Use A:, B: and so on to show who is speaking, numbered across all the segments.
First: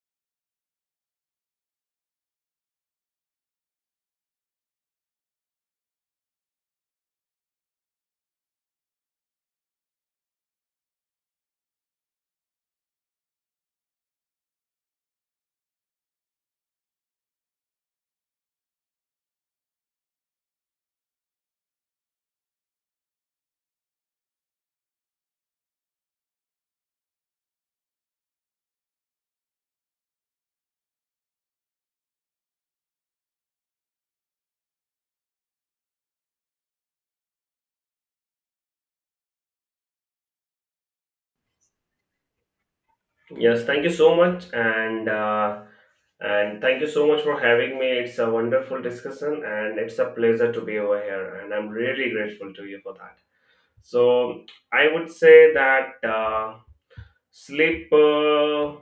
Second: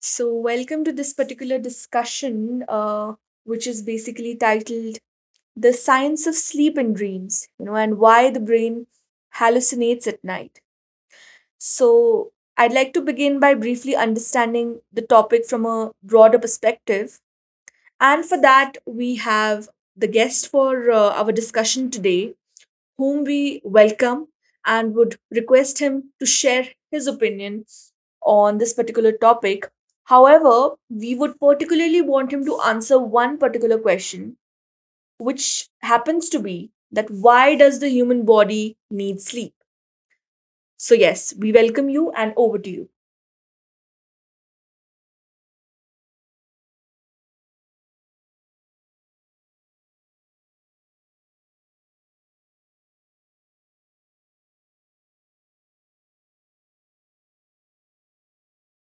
A: So, welcome to this particular discussion, which is basically titled The Science of Sleep and Dreams, you know, and why the brain hallucinates at night. So, I'd like to begin by briefly understanding the topic from a broader perspective. And for that, we have the guest for our discussion today, whom we welcome and would request him to share his opinion on this particular topic. However, we would particularly want him to answer one particular question, which happens to be that why does the human body need sleep? So, yes, we welcome you and over to you.
B: Yes, thank you so much, and thank you so much for having me. It's a wonderful discussion, and it's a pleasure to be over here, and I'm really grateful to you for that. So I would say that sleep,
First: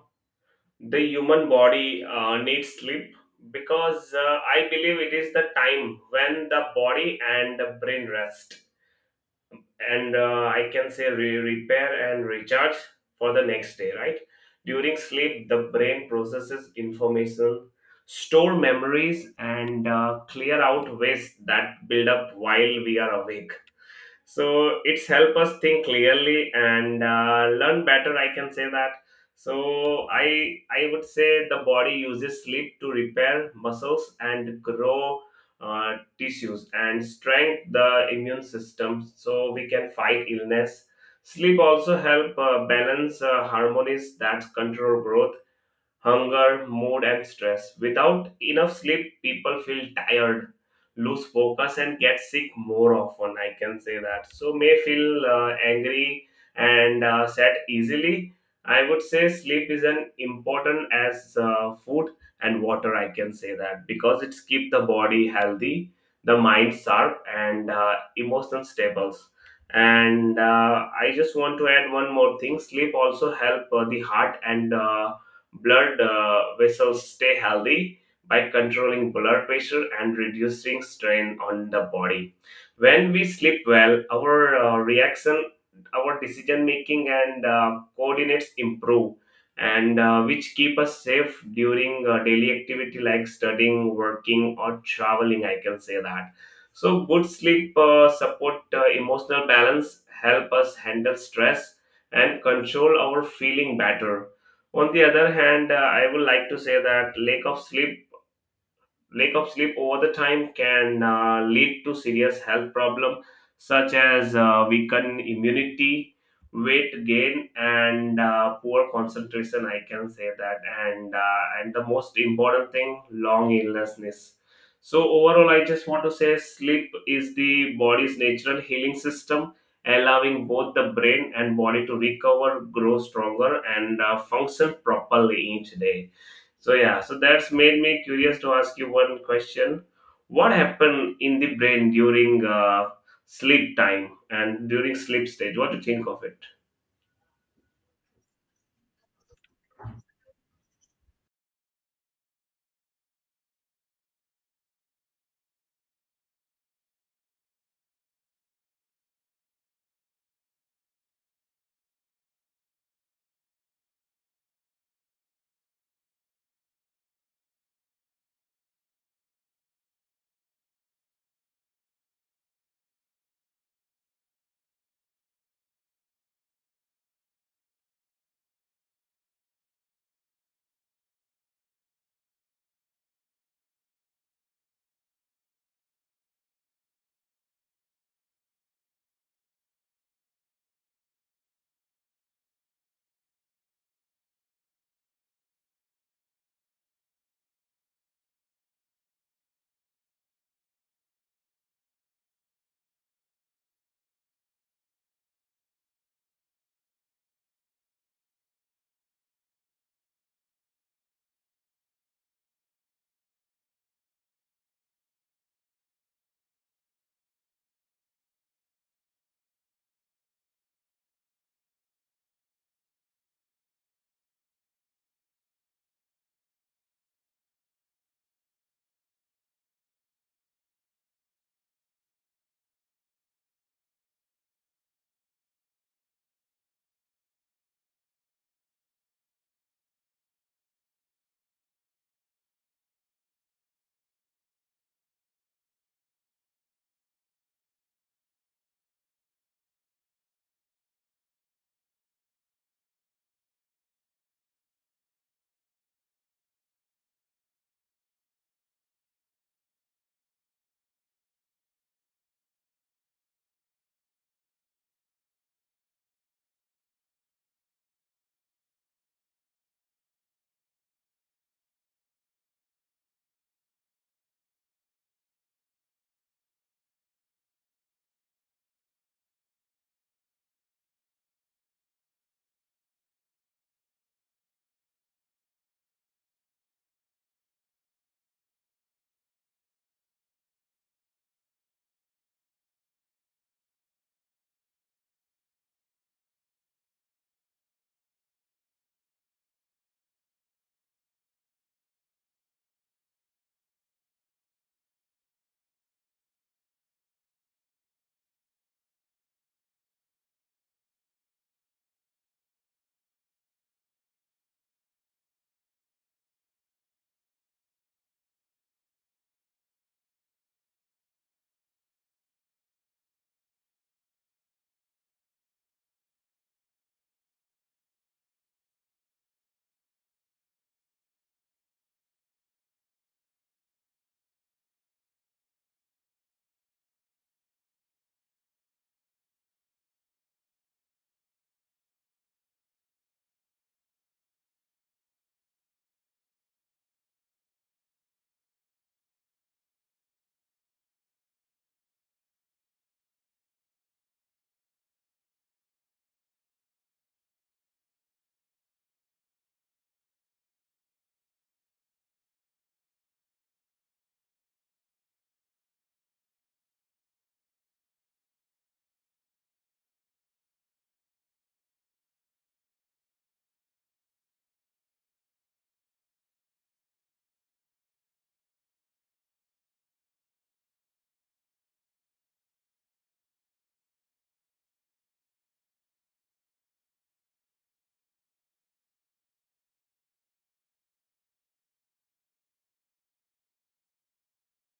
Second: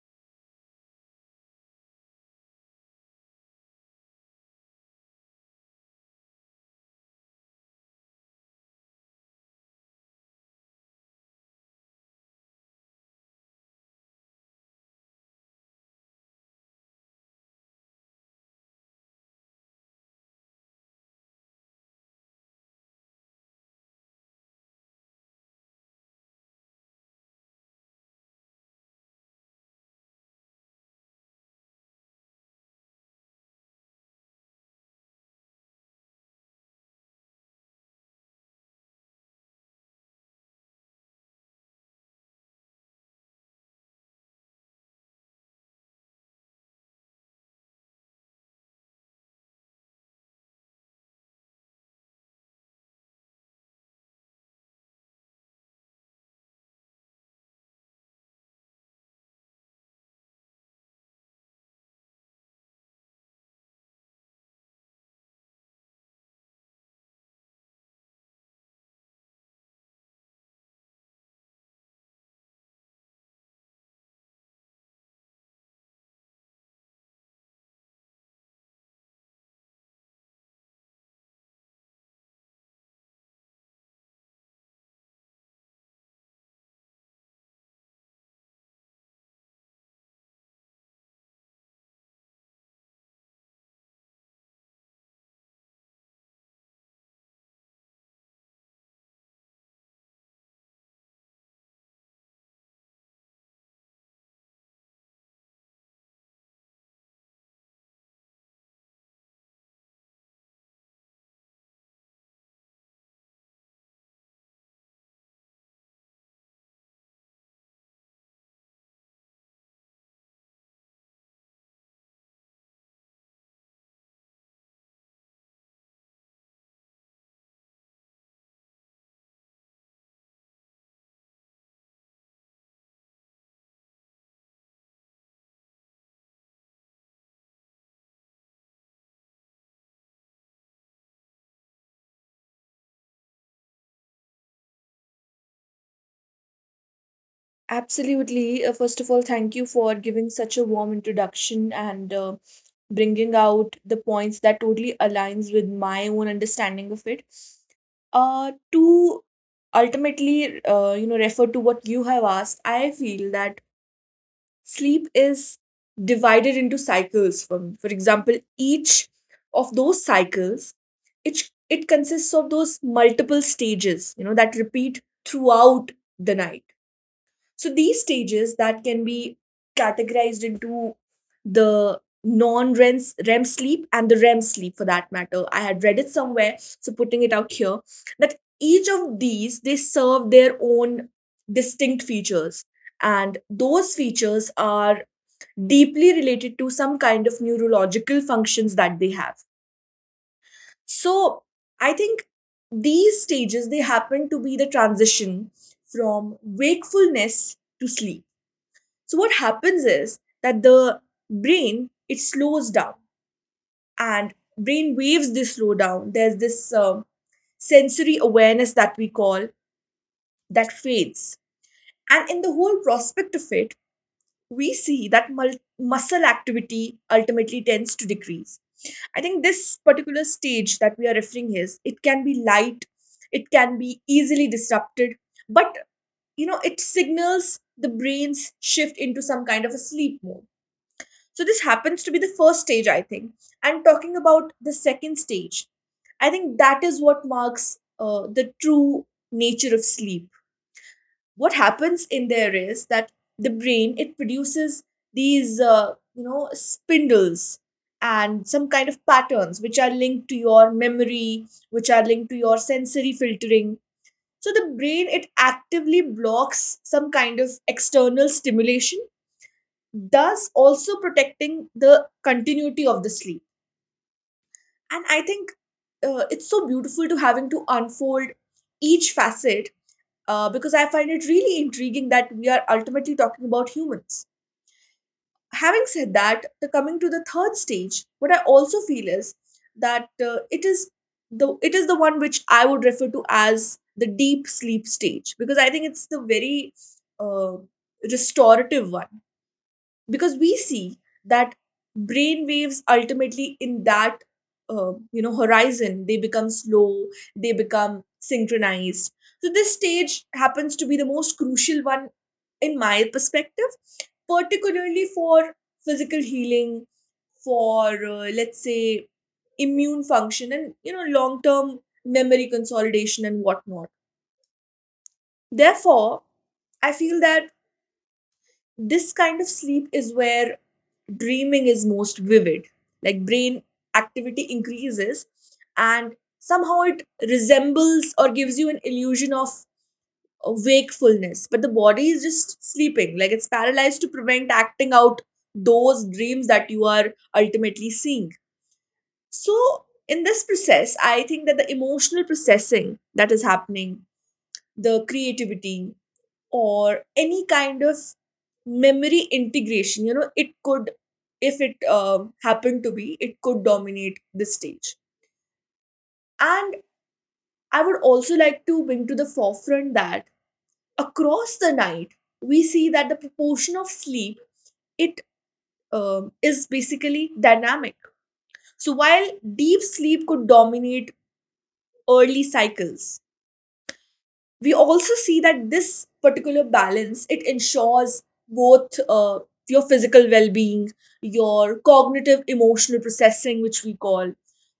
B: the human body needs sleep because I believe it is the time when the body and the brain rest and I can say repair and recharge for the next day, right? During sleep, the brain processes information, store memories, and clear out waste that build up while we are awake, so it's help us think clearly and learn better, I can say that. So I would say the body uses sleep to repair muscles and grow tissues and strengthen the immune system so we can fight illness. Sleep also help balance harmonies that control growth, hunger, mood, and stress. Without enough sleep, people feel tired, lose focus, and get sick more often. I can say that. So, may feel angry and sad easily. I would say sleep is an important as food and water. I can say that because it's keep the body healthy, the mind sharp, and emotions stable. And I just want to add one more thing. Sleep also help the heart and blood vessels stay healthy by controlling blood pressure and reducing strain on the body. When we sleep well, our reaction, our decision making, and coordinates improve, and which keep us safe during daily activity like studying, working, or traveling. I can say that. So, good sleep support emotional balance, help us handle stress, and control our feeling better. On the other hand, I would like to say that lack of sleep over the time can lead to serious health problems such as weakened immunity, weight gain, and poor concentration, I can say that. And the most important thing, long illnessness. So overall, I just want to say sleep is the body's natural healing system, allowing both the brain and body to recover, grow stronger, and function properly each day. So yeah, so that's made me curious to ask you one question. What happened in the brain during sleep time and during sleep stage? What do you think of it?
A: Absolutely. First of all, thank you for giving such a warm introduction and bringing out the points that totally aligns with my own understanding of it. To ultimately, you know, refer to what you have asked, I feel that sleep is divided into cycles. For example, each of those cycles, it it consists of those multiple stages, you know, that repeat throughout the night. So these stages that can be categorized into the non-REM REM sleep and the REM sleep for that matter. I had read it somewhere, so putting it out here that each of these they serve their own distinct features, and those features are deeply related to some kind of neurological functions that they have. So I think these stages they happen to be the transition from wakefulness to sleep. So what happens is that the brain it slows down and brain waves they slow down. There's this sensory awareness that we call that fades, and in the whole prospect of it, we see that muscle activity ultimately tends to decrease. I think this particular stage that we are referring is it can be light, it can be easily disrupted, but you know it signals the brain's shift into some kind of a sleep mode. So this happens to be the first stage, I think. And talking about the second stage, I think that is what marks the true nature of sleep. What happens in there is that the brain it produces these you know spindles and some kind of patterns which are linked to your memory, which are linked to your sensory filtering. So the brain it actively blocks some kind of external stimulation, thus also protecting the continuity of the sleep. And I think it's so beautiful to having to unfold each facet, because I find it really intriguing that we are ultimately talking about humans. Having said that, the coming to the third stage, what I also feel is that it is the one which I would refer to as the deep sleep stage, because I think it's the very uh, restorative one, because we see that brain waves ultimately in that you know horizon they become slow, they become synchronized. So this stage happens to be the most crucial one in my perspective, particularly for physical healing, for let's say immune function and you know long term memory consolidation and whatnot. Therefore I feel that this kind of sleep is where dreaming is most vivid, like brain activity increases, and somehow it resembles or gives you an illusion of wakefulness, but the body is just sleeping like it's paralyzed to prevent acting out those dreams that you are ultimately seeing. So in this process I think that the emotional processing that is happening, the creativity or any kind of memory integration, you know it could, if it happened to be, it could dominate the stage. And I would also like to bring to the forefront that across the night we see that the proportion of sleep it is basically dynamic. So while deep sleep could dominate early cycles, we also see that this particular balance it ensures both your physical well-being, your cognitive emotional processing, which we call.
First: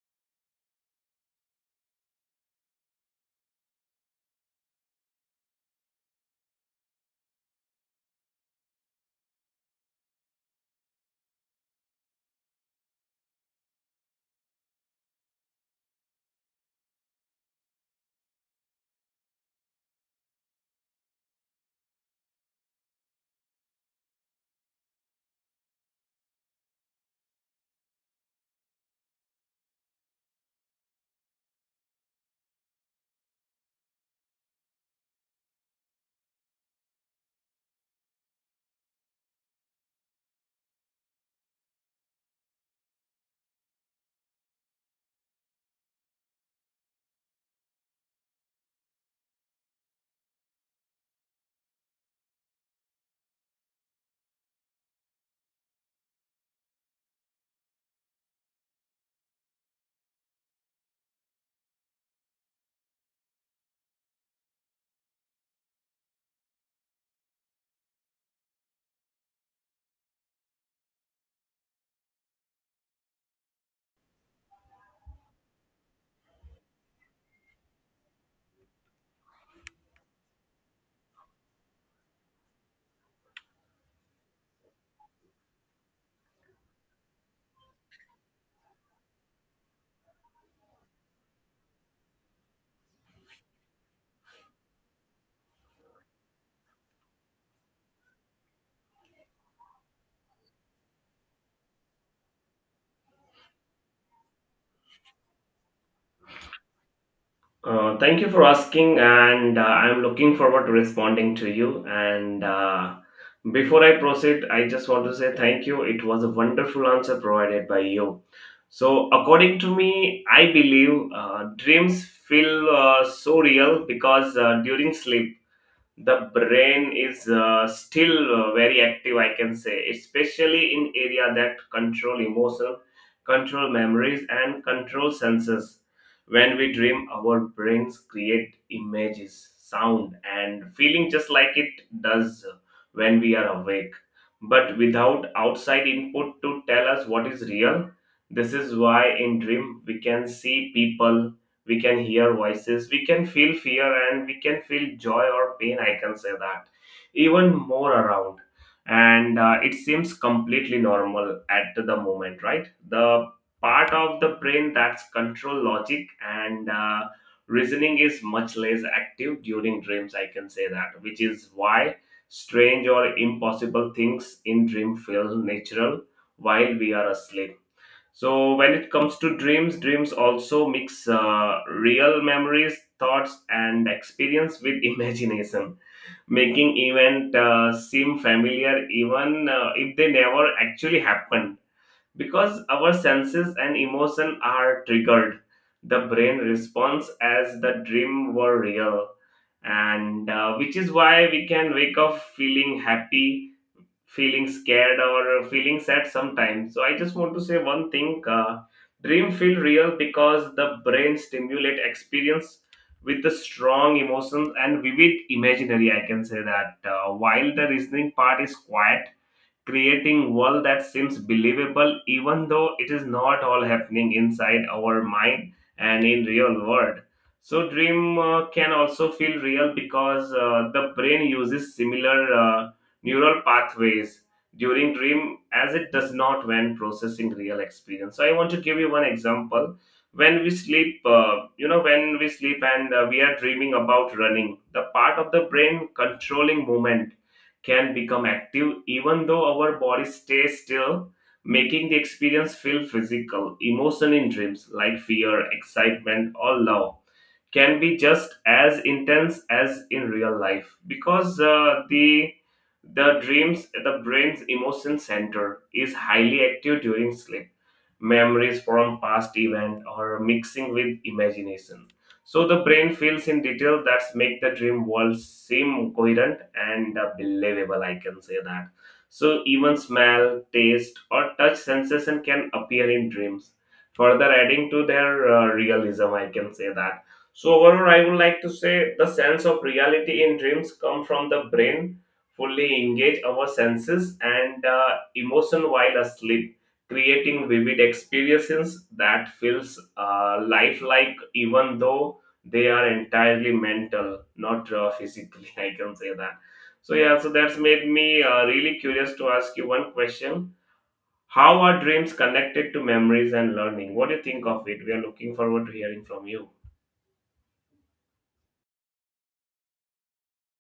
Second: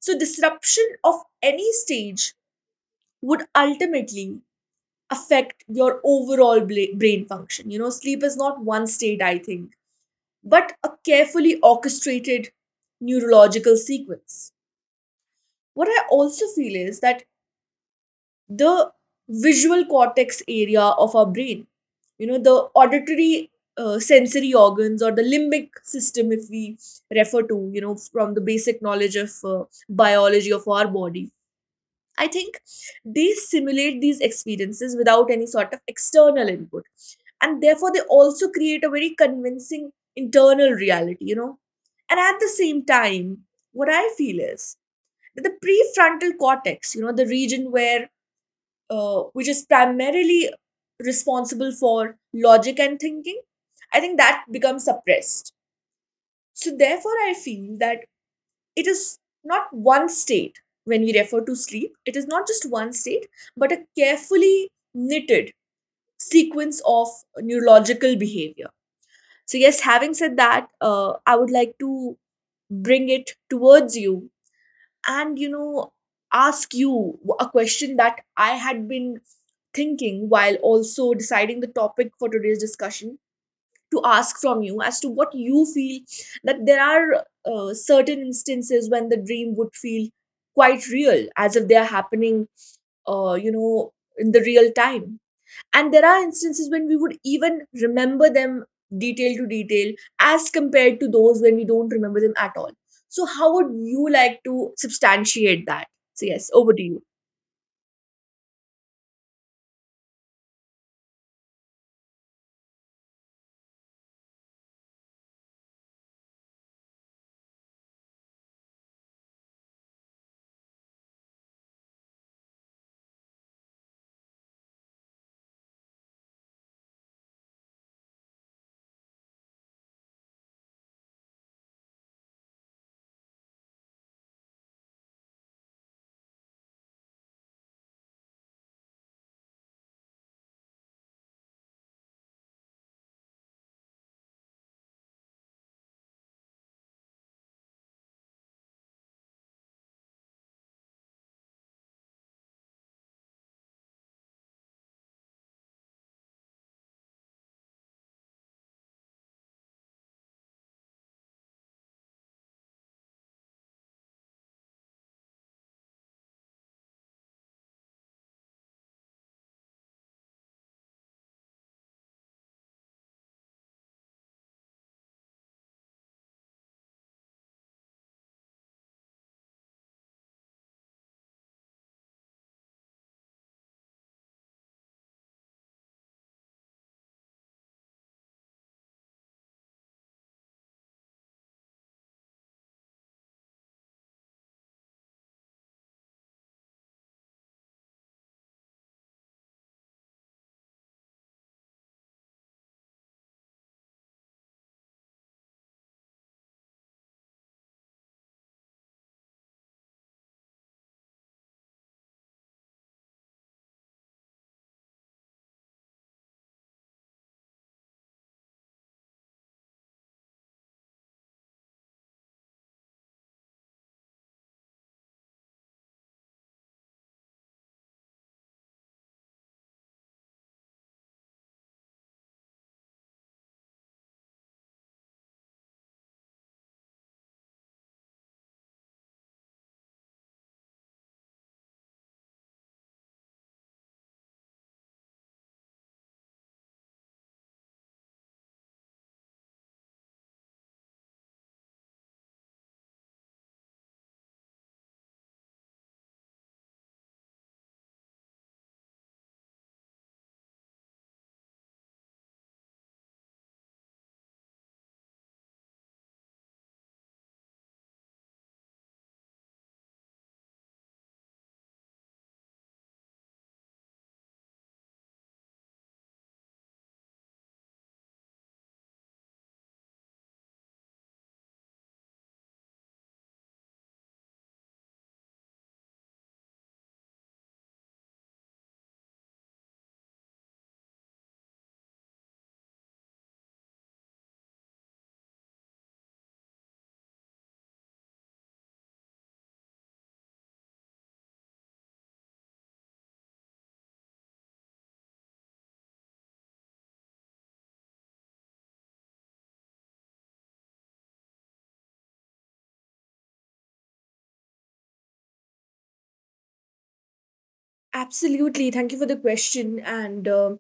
A: So disruption of any stage would ultimately affect your overall brain function. You know sleep is not one state, I think, but a carefully orchestrated neurological sequence. What I also feel is that the visual cortex area of our brain, you know the auditory sensory organs or the limbic system, if we refer to you know from the basic knowledge of biology of our body, I think they simulate these experiences without any sort of external input, and therefore they also create a very convincing internal reality, you know. And at the same time, what I feel is that the prefrontal cortex, you know the region where which is primarily responsible for logic and thinking, I think that becomes suppressed. So, therefore, I feel that it is not one state. When we refer to sleep, it is not just one state, but a carefully knitted sequence of neurological behavior. So, yes, having said that, I would like to bring it towards you and you know ask you a question that I had been thinking while also deciding the topic for today's discussion, to ask from you as to what you feel that there are certain instances when the dream would feel quite real as if they are happening, you know, in the real time, and there are instances when we would even remember them detail to detail as compared to those when we don't remember them at all. So how would you like to substantiate that? So yes, over to you.
B: Thank you for asking, and I'm looking forward to responding to you. And Before I proceed, I just want to say thank you. It was a wonderful answer provided by you. So, according to me, I believe dreams feel so real because during sleep the brain is still very active, I can say, especially in area that control emotion, control memories, and control senses. When we dream, our brains create images, sound, and feeling just like it does when we are awake, but without outside input to tell us what is real. This is why in dream we can see people, we can hear voices, we can feel fear, and we can feel joy or pain, I can say that. Even more around, and it seems completely normal at the moment, right? The part of the brain that's control logic and reasoning is much less active during dreams, I can say that, which is why strange or impossible things in dream feel natural while we are asleep. So when it comes to dreams, dreams also mix real memories, thoughts, and experience with imagination, making event seem familiar even if they never actually happened. Because our senses and emotion are triggered, the brain responds as the dream were real, and which is why we can wake up feeling happy, feeling scared, or feeling sad sometimes. So I just want to say one thing: dream feel real because the brain stimulate experience with the strong emotions and vivid imaginary. I can say that while the reasoning part is quiet, creating world that seems believable even though it is not all happening inside our mind and in real world. So dream can also feel real because the brain uses similar uh, neural pathways during dream as it does not when processing real experience. So I want to give you one example. When we sleep, when we sleep and we are dreaming about running, the part of the brain controlling movement can become active even though our body stays still, making the experience feel physical. Emotion in dreams like fear, excitement, or love can be just as intense as in real life because the dreams, the brain's emotion center is highly active during sleep. Memories from past event or mixing with imagination, so the brain feels in detail that make the dream world seem coherent and believable, I can say that. So even smell, taste, or touch sensation can appear in dreams, further adding to their realism, I can say that. So overall, I would like to say the sense of reality in dreams come from the brain, fully engage our senses and emotion while asleep, creating vivid experiences that feels lifelike, even though they are entirely mental, not physically. I can say that. So yeah, so that's made me really curious to ask you one question. How are dreams connected to memories and learning? What do you think of it? We are looking forward to hearing from you.
A: Absolutely, thank you for the question. And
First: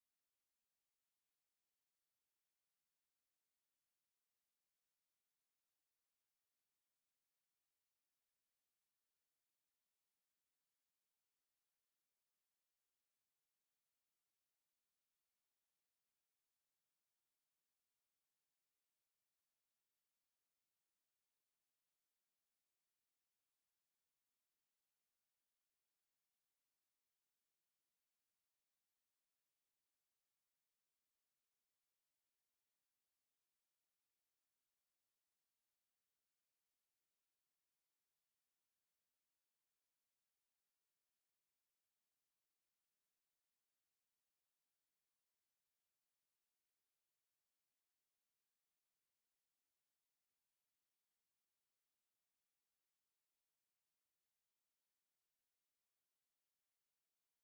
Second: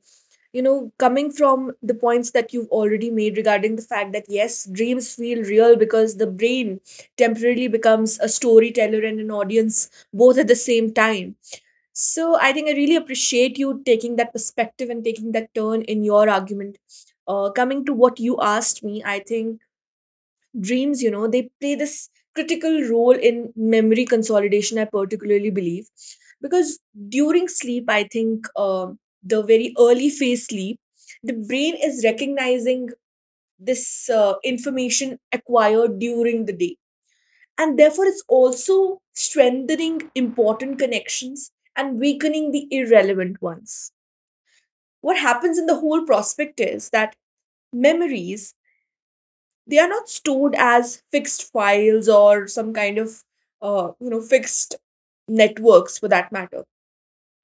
A: you know, coming from the points that you've already made regarding the fact that yes, dreams feel real because the brain temporarily becomes a storyteller and an audience both at the same time. So I think I really appreciate you taking that perspective and taking that turn in your argument. Coming to what you asked me, I think dreams, you know, they play this critical role in memory consolidation, I particularly believe. Because during sleep, I think the very early phase sleep, the brain is recognizing this information acquired during the day, and therefore it's also strengthening important connections and weakening the irrelevant ones. What happens in the whole prospect is that memories, they are not stored as fixed files or some kind of you know fixed networks for that matter.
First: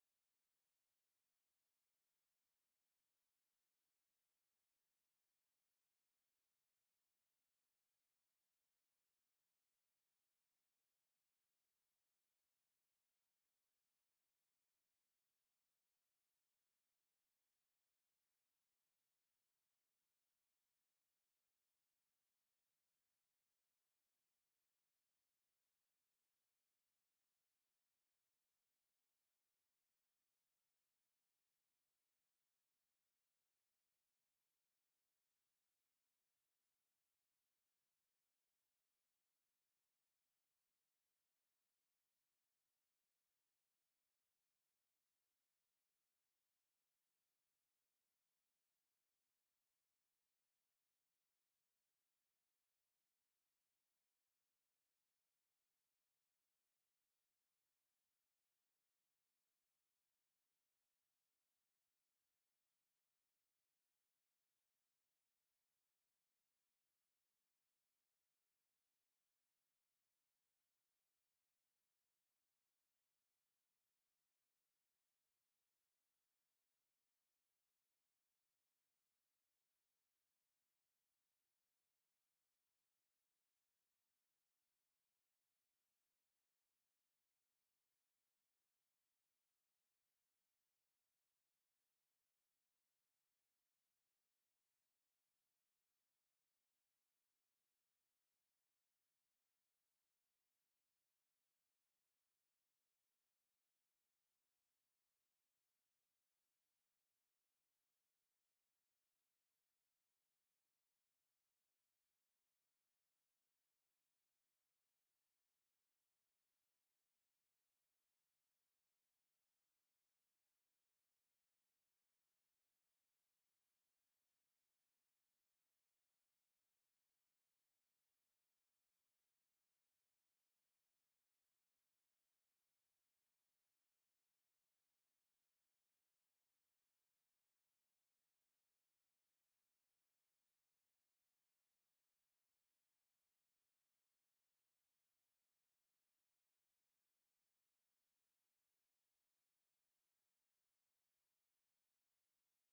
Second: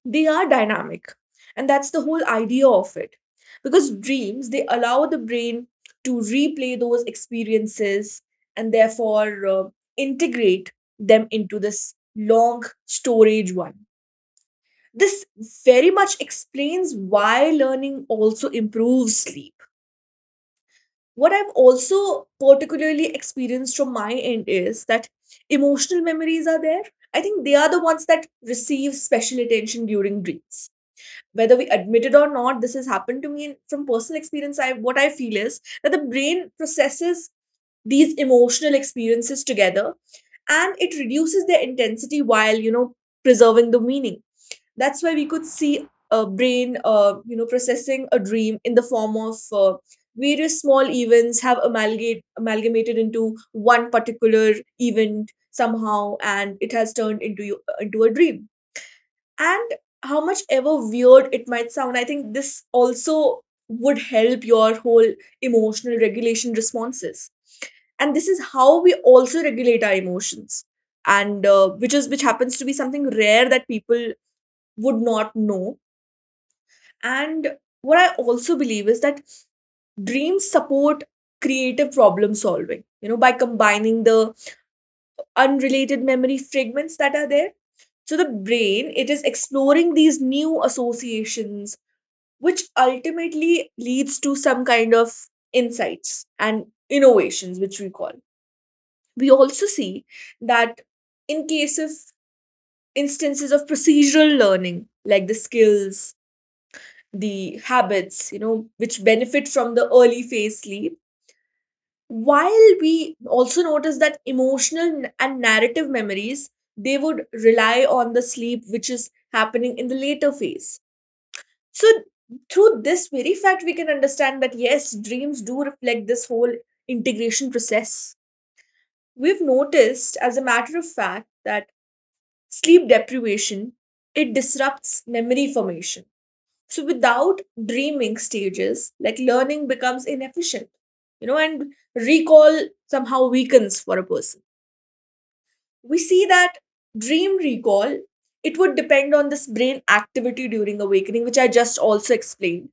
A: They are dynamic, and that's the whole idea of it, because dreams they allow the brain to replay those experiences and therefore integrate them into this long storage one. This very much explains why learning also improves sleep. What I've also particularly experienced from my end is that emotional memories are there. I think they are the ones that receive special attention during dreams, whether we admit it or not. This has happened to me, and from personal experience I what I feel is that the brain processes these emotional experiences together, and it reduces their intensity while you know preserving the meaning. That's why we could see a brain you know processing a dream in the form of various small events have amalgamated into one particular event somehow, and it has turned into into a dream. And how much ever weird it might sound, I think this also would help your whole emotional regulation responses. And this is how we also regulate our emotions, and which is which happens to be something rare that people would not know. And what I also believe is that dreams support creative problem solving, you know, by combining the unrelated memory fragments that are there. So the brain, it is exploring these new associations, which ultimately leads to some kind of insights and innovations, which we call. We also see that in case of instances of procedural learning, like the skills, the habits, you know, which benefit from the early phase sleep, while we also notice that emotional and narrative memories they would rely on the sleep which is happening in the later phase. So, through this very fact, we can understand that yes, dreams do reflect this whole integration process. We've noticed, as a matter of fact, that sleep deprivation it disrupts memory formation. So, without dreaming stages, like learning becomes inefficient, you know, and recall somehow weakens for a person. We see that dream recall it would depend on this brain activity during awakening, which I just also explained.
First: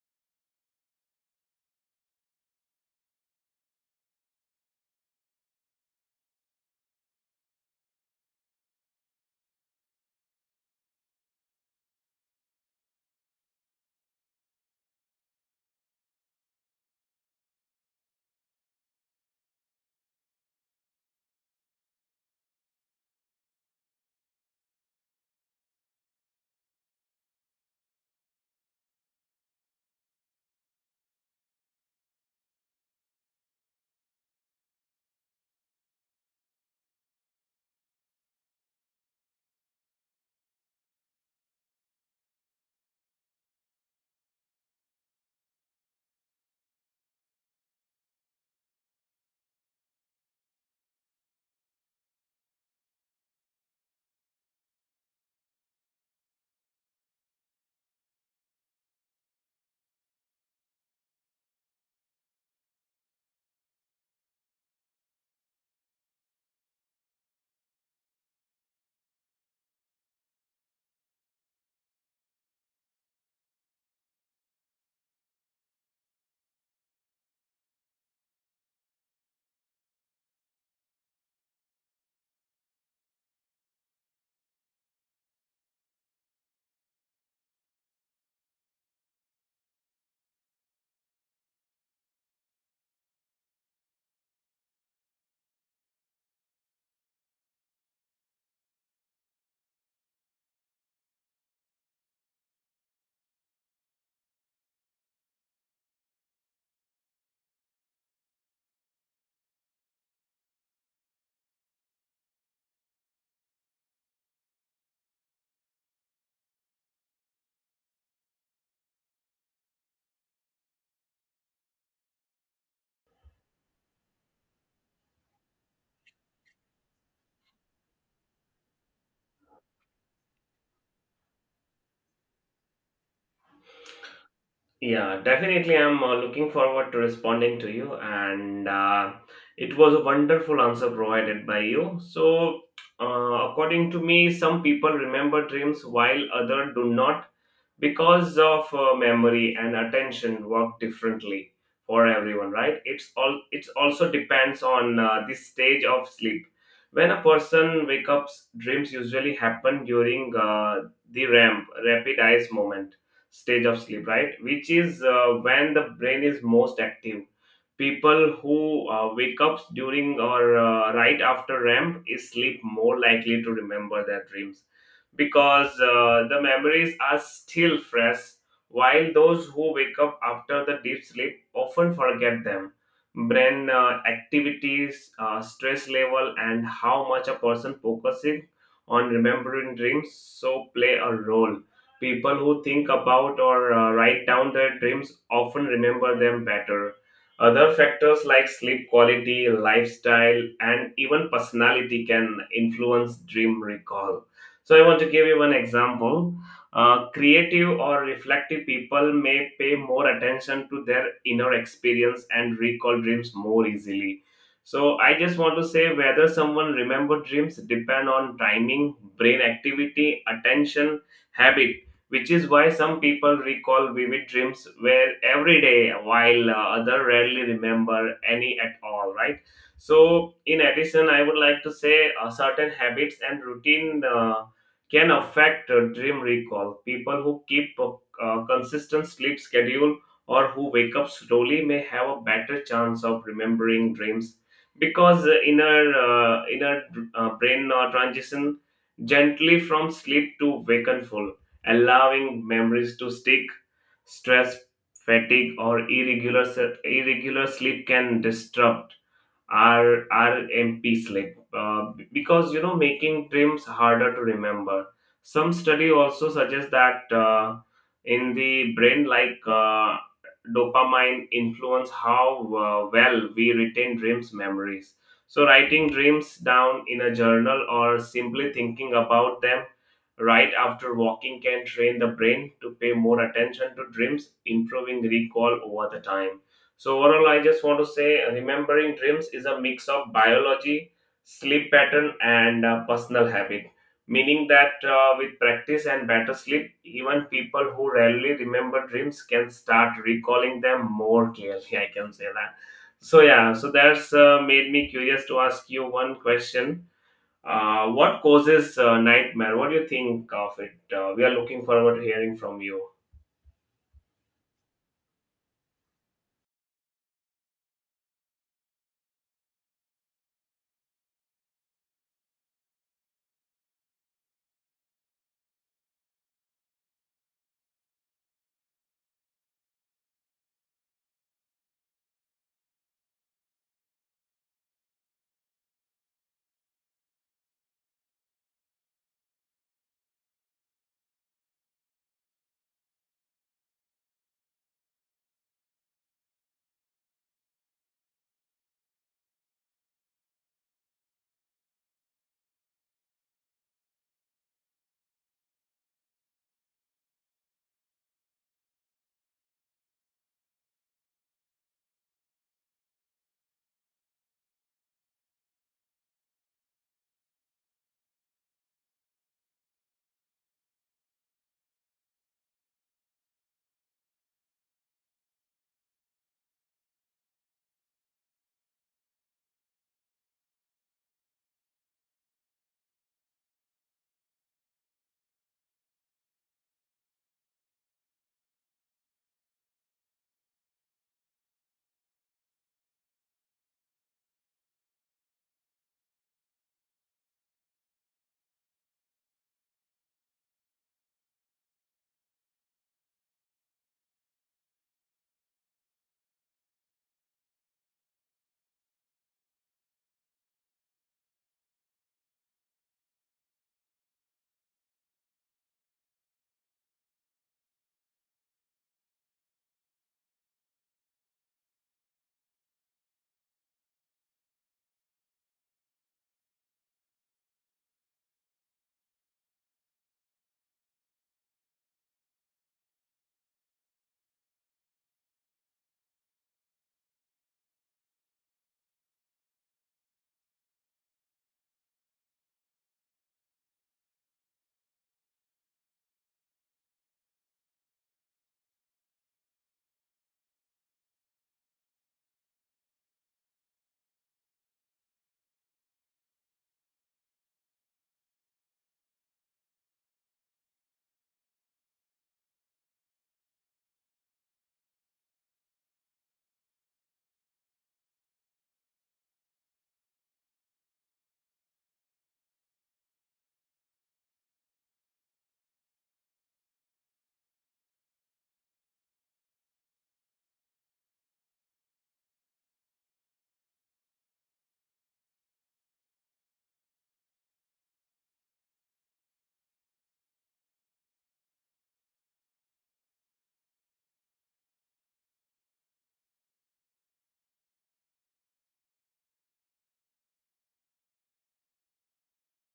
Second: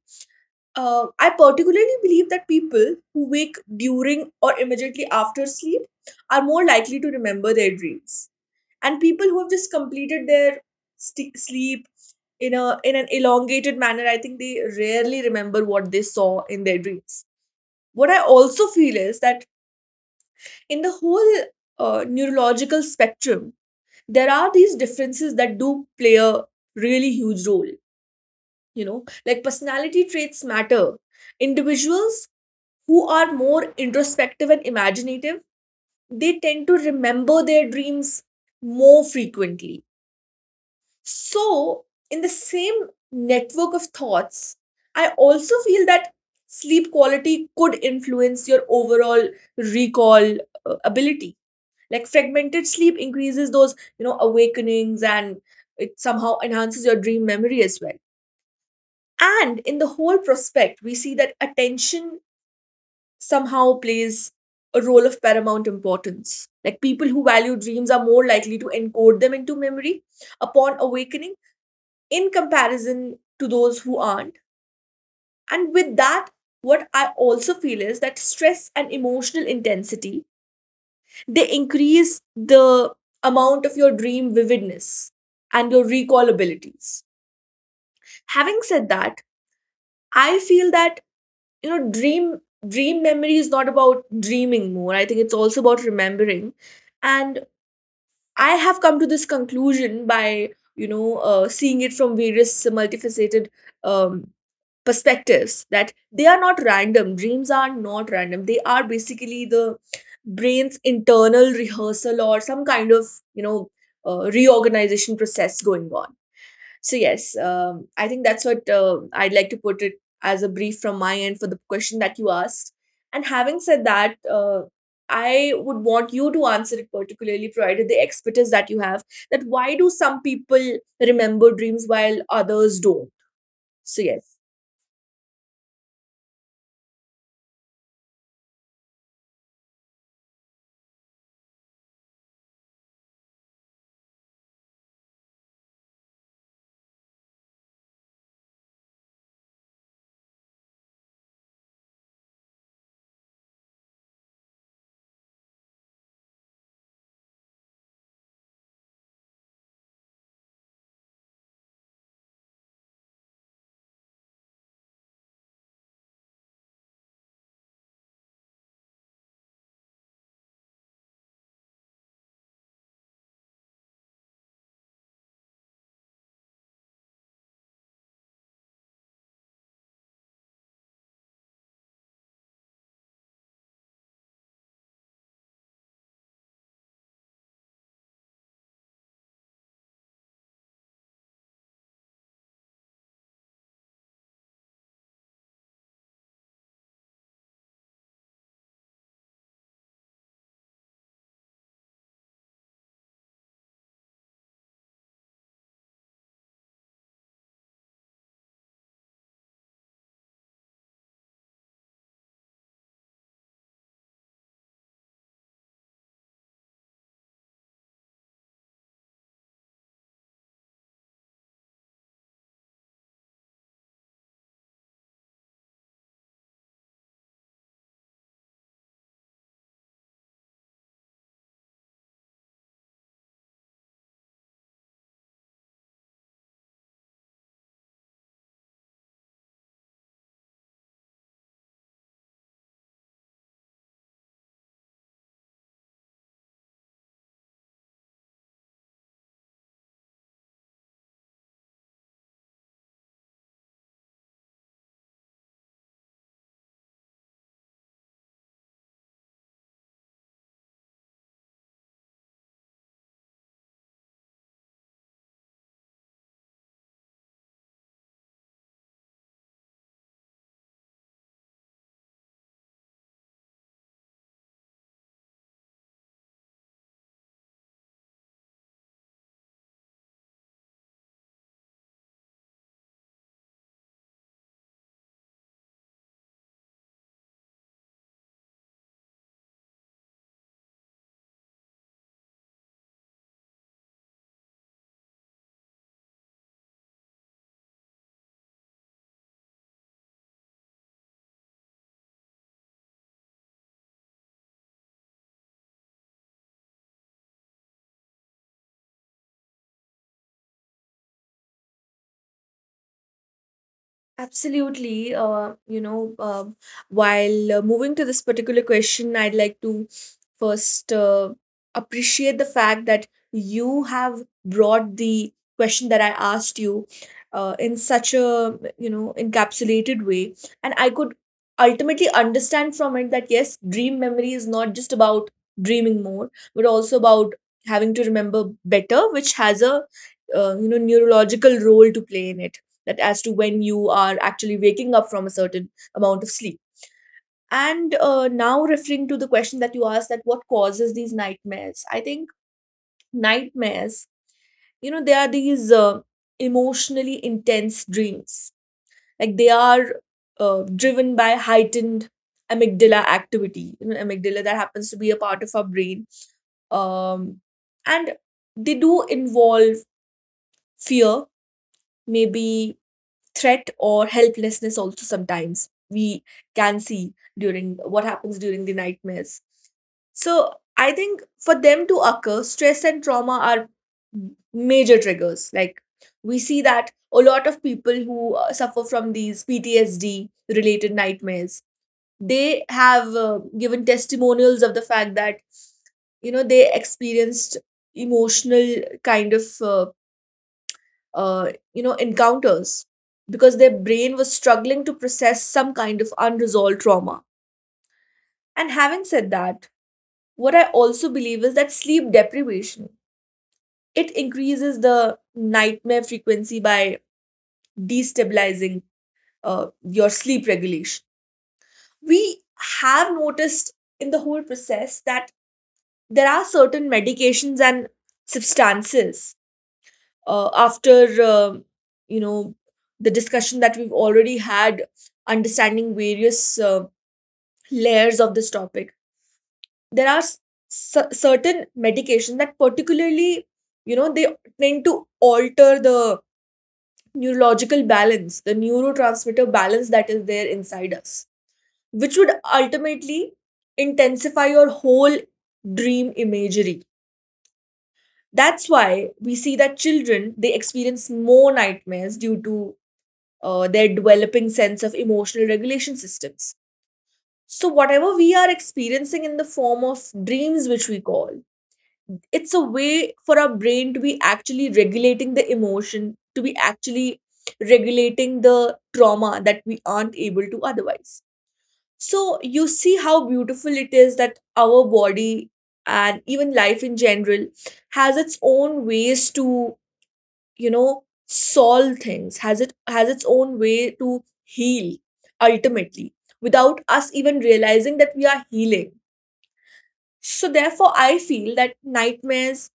A: I particularly believe that people who wake during or immediately after sleep are more likely to remember their dreams, and people who have just completed their sleep in a in an elongated manner, I think they rarely remember what they saw in their dreams. What I also feel is that in the whole neurological spectrum, there are these differences that do play a really huge role. You know, like personality traits matter. Individuals who are more introspective and imaginative, they tend to remember their dreams more frequently. So, in the same network of thoughts, I also feel that sleep quality could influence your overall recall ability. Like fragmented sleep increases those, awakenings and it somehow enhances your dream memory as well. And in the whole prospect, we see that attention somehow plays a role of paramount importance. Like people who value dreams are more likely to encode them into memory upon awakening in comparison to those who aren't. And with that, what I also feel is that stress and emotional intensity they increase the amount of your dream vividness and your recall abilities. Having said that, I feel that you know dream dream memory is not about dreaming more. I think it's also about remembering, and I have come to this conclusion by seeing it from various multifaceted um, perspectives that they are not random dreams are not random. They are basically the brain's internal rehearsal or some kind of you know reorganization process going on. So yes, I think that's what I'd like to put it as a brief from my end for the question that you asked. And having said that, I would want you to answer it particularly, provided the expertise that you have. That why do some people remember dreams while others don't? So yes.
B: Yeah, definitely. I'm looking forward to responding to you, and it was a wonderful answer provided by you. So, according to me, some people remember dreams while others do not because of memory and attention work differently for everyone, right? It also depends on the stage of sleep when a person wakes up. Dreams usually happen during the ramp rapid eyes moment stage of sleep, right, which is when the brain is most active. People who wake up during or right after REM is sleep more likely to remember their dreams because the memories are still fresh, while those who wake up after the deep sleep often forget them. Brain activities, stress level, and how much a person focusing on remembering dreams so play a role. People who think about or write down their dreams often remember them better. Other factors like sleep quality, lifestyle, and even personality can influence dream recall. So, I want to give you one example. Creative or reflective people may pay more attention to their inner experience and recall dreams more easily. So, I just want to say whether someone remember dreams depend on timing, brain activity, attention, habit, which is why some people recall vivid dreams where every day while other rarely remember any at all, right? So in addition, I would like to say certain habits and routine can affect dream recall. People who keep a consistent sleep schedule or who wake up slowly may have a better chance of remembering dreams because inner brain transition gently from sleep to wakeful, allowing memories to stick. Stress, fatigue, or irregular sleep can disrupt R RMP slip, because you know making trims harder to remember. Some study also suggests that in the brain, like dopamine, influence how well we retain dreams memories. So writing dreams down in a journal or simply thinking about them right after walking can train the brain to pay more attention to dreams, improving recall over the time. So, overall, I just want to say remembering dreams is a mix of biology, sleep pattern, and personal habit. Meaning that with practice and better sleep, even people who rarely remember dreams can start recalling them more clearly. I can say that. So, yeah, so that's made me curious to ask you one question. What causes nightmare? What do you think of it? We are looking forward to hearing from you.
A: Absolutely. While moving to this particular question, I'd like to first appreciate the fact that you have brought the question that I asked you in such a, you know, encapsulated way. And I could ultimately understand from it that yes, dream memory is not just about dreaming more, but also about having to remember better, which has a, you know, neurological role to play in it, that as to when you are actually waking up from a certain amount of sleep. And now referring to the question that you asked, that what causes these nightmares, I think nightmares, you know, they are these emotionally intense dreams. Like they are driven by heightened amygdala activity. You know, amygdala that happens to be a part of our brain. um, and they do involve fear, maybe threat or helplessness also, sometimes we can see during, what happens during the nightmares. So I think for them to occur, stress and trauma are major triggers. Like we see that a lot of people who suffer from these PTSD related nightmares, they have given testimonials of the fact that you know they experienced emotional kind of uh, you know encounters because their brain was struggling to process some kind of unresolved trauma. And having said that, what I also believe is that sleep deprivation, it increases the nightmare frequency by destabilizing uh, your sleep regulation. We have noticed in the whole process that there are certain medications and substances. After you know the discussion that we've already had understanding various layers of this topic, there are certain medications that particularly, you know, they tend to alter the neurological balance, the neurotransmitter balance that is there inside us, which would ultimately intensify your whole dream imagery. That's why we see that children, they experience more nightmares due to their developing sense of emotional regulation systems. So, whatever we are experiencing in the form of dreams, which we call, it's a way for our brain to be actually regulating the emotion, to be actually regulating the trauma that we aren't able to otherwise. So, you see how beautiful it is that our body and even life in general has its own ways to, you know, solve things, has its own way to heal, ultimately, without us even realizing that we are healing. So therefore I feel that nightmares,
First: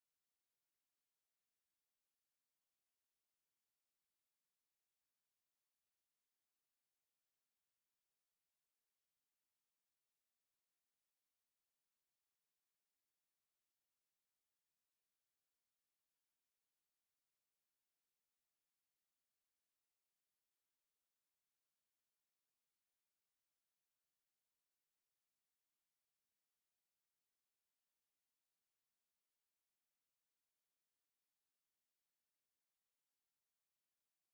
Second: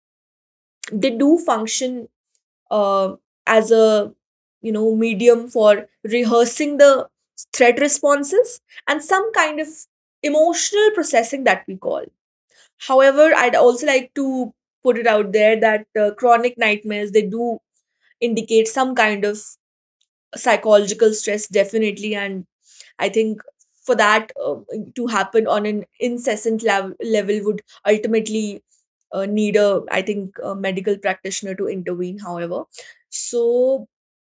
A: they do function uh, as a, you know, medium for rehearsing the threat responses and some kind of emotional processing that we call. However, I'd also like to put it out there that chronic nightmares, they do indicate some kind of psychological stress, definitely. And I think for that to happen on an incessant level would ultimately need a, I think, a medical practitioner to intervene, however. So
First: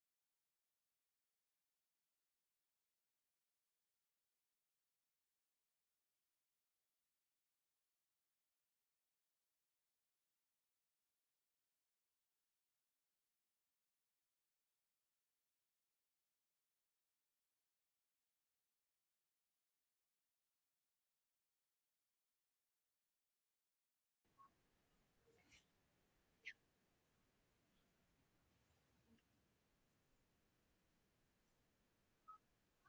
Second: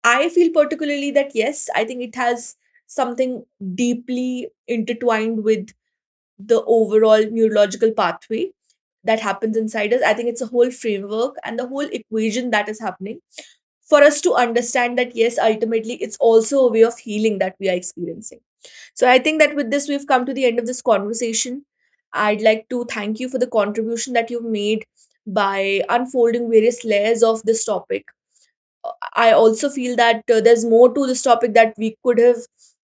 A: I feel particularly that yes, I think it has something deeply intertwined with the overall neurological pathway that happens inside us. I think it's a whole framework and the whole equation that is happening for us to understand that, yes, ultimately it's also a way of healing that we are experiencing. So I think that with this, we've come to the end of this conversation. I'd like to thank you for the contribution that you've made by unfolding various layers of this topic. I also feel that there's more to this topic that we could have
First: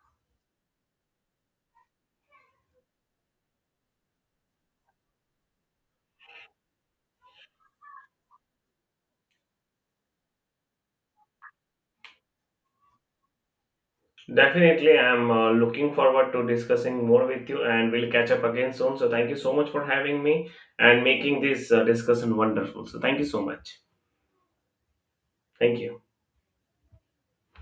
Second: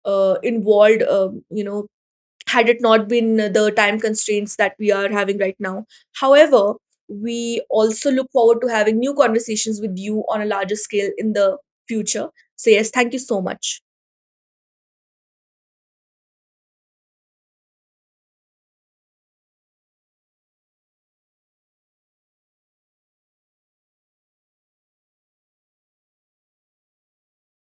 A: involved, you know, had it not been the time constraints that we are having right now. However, we also look forward to having new conversations with you on a larger scale in the future. So, yes, thank you so much.
B: Definitely, I'm looking forward to discussing more with you, and we'll catch up again soon. So, thank you so much for having me and making this discussion wonderful. So, thank you so much. Thank you.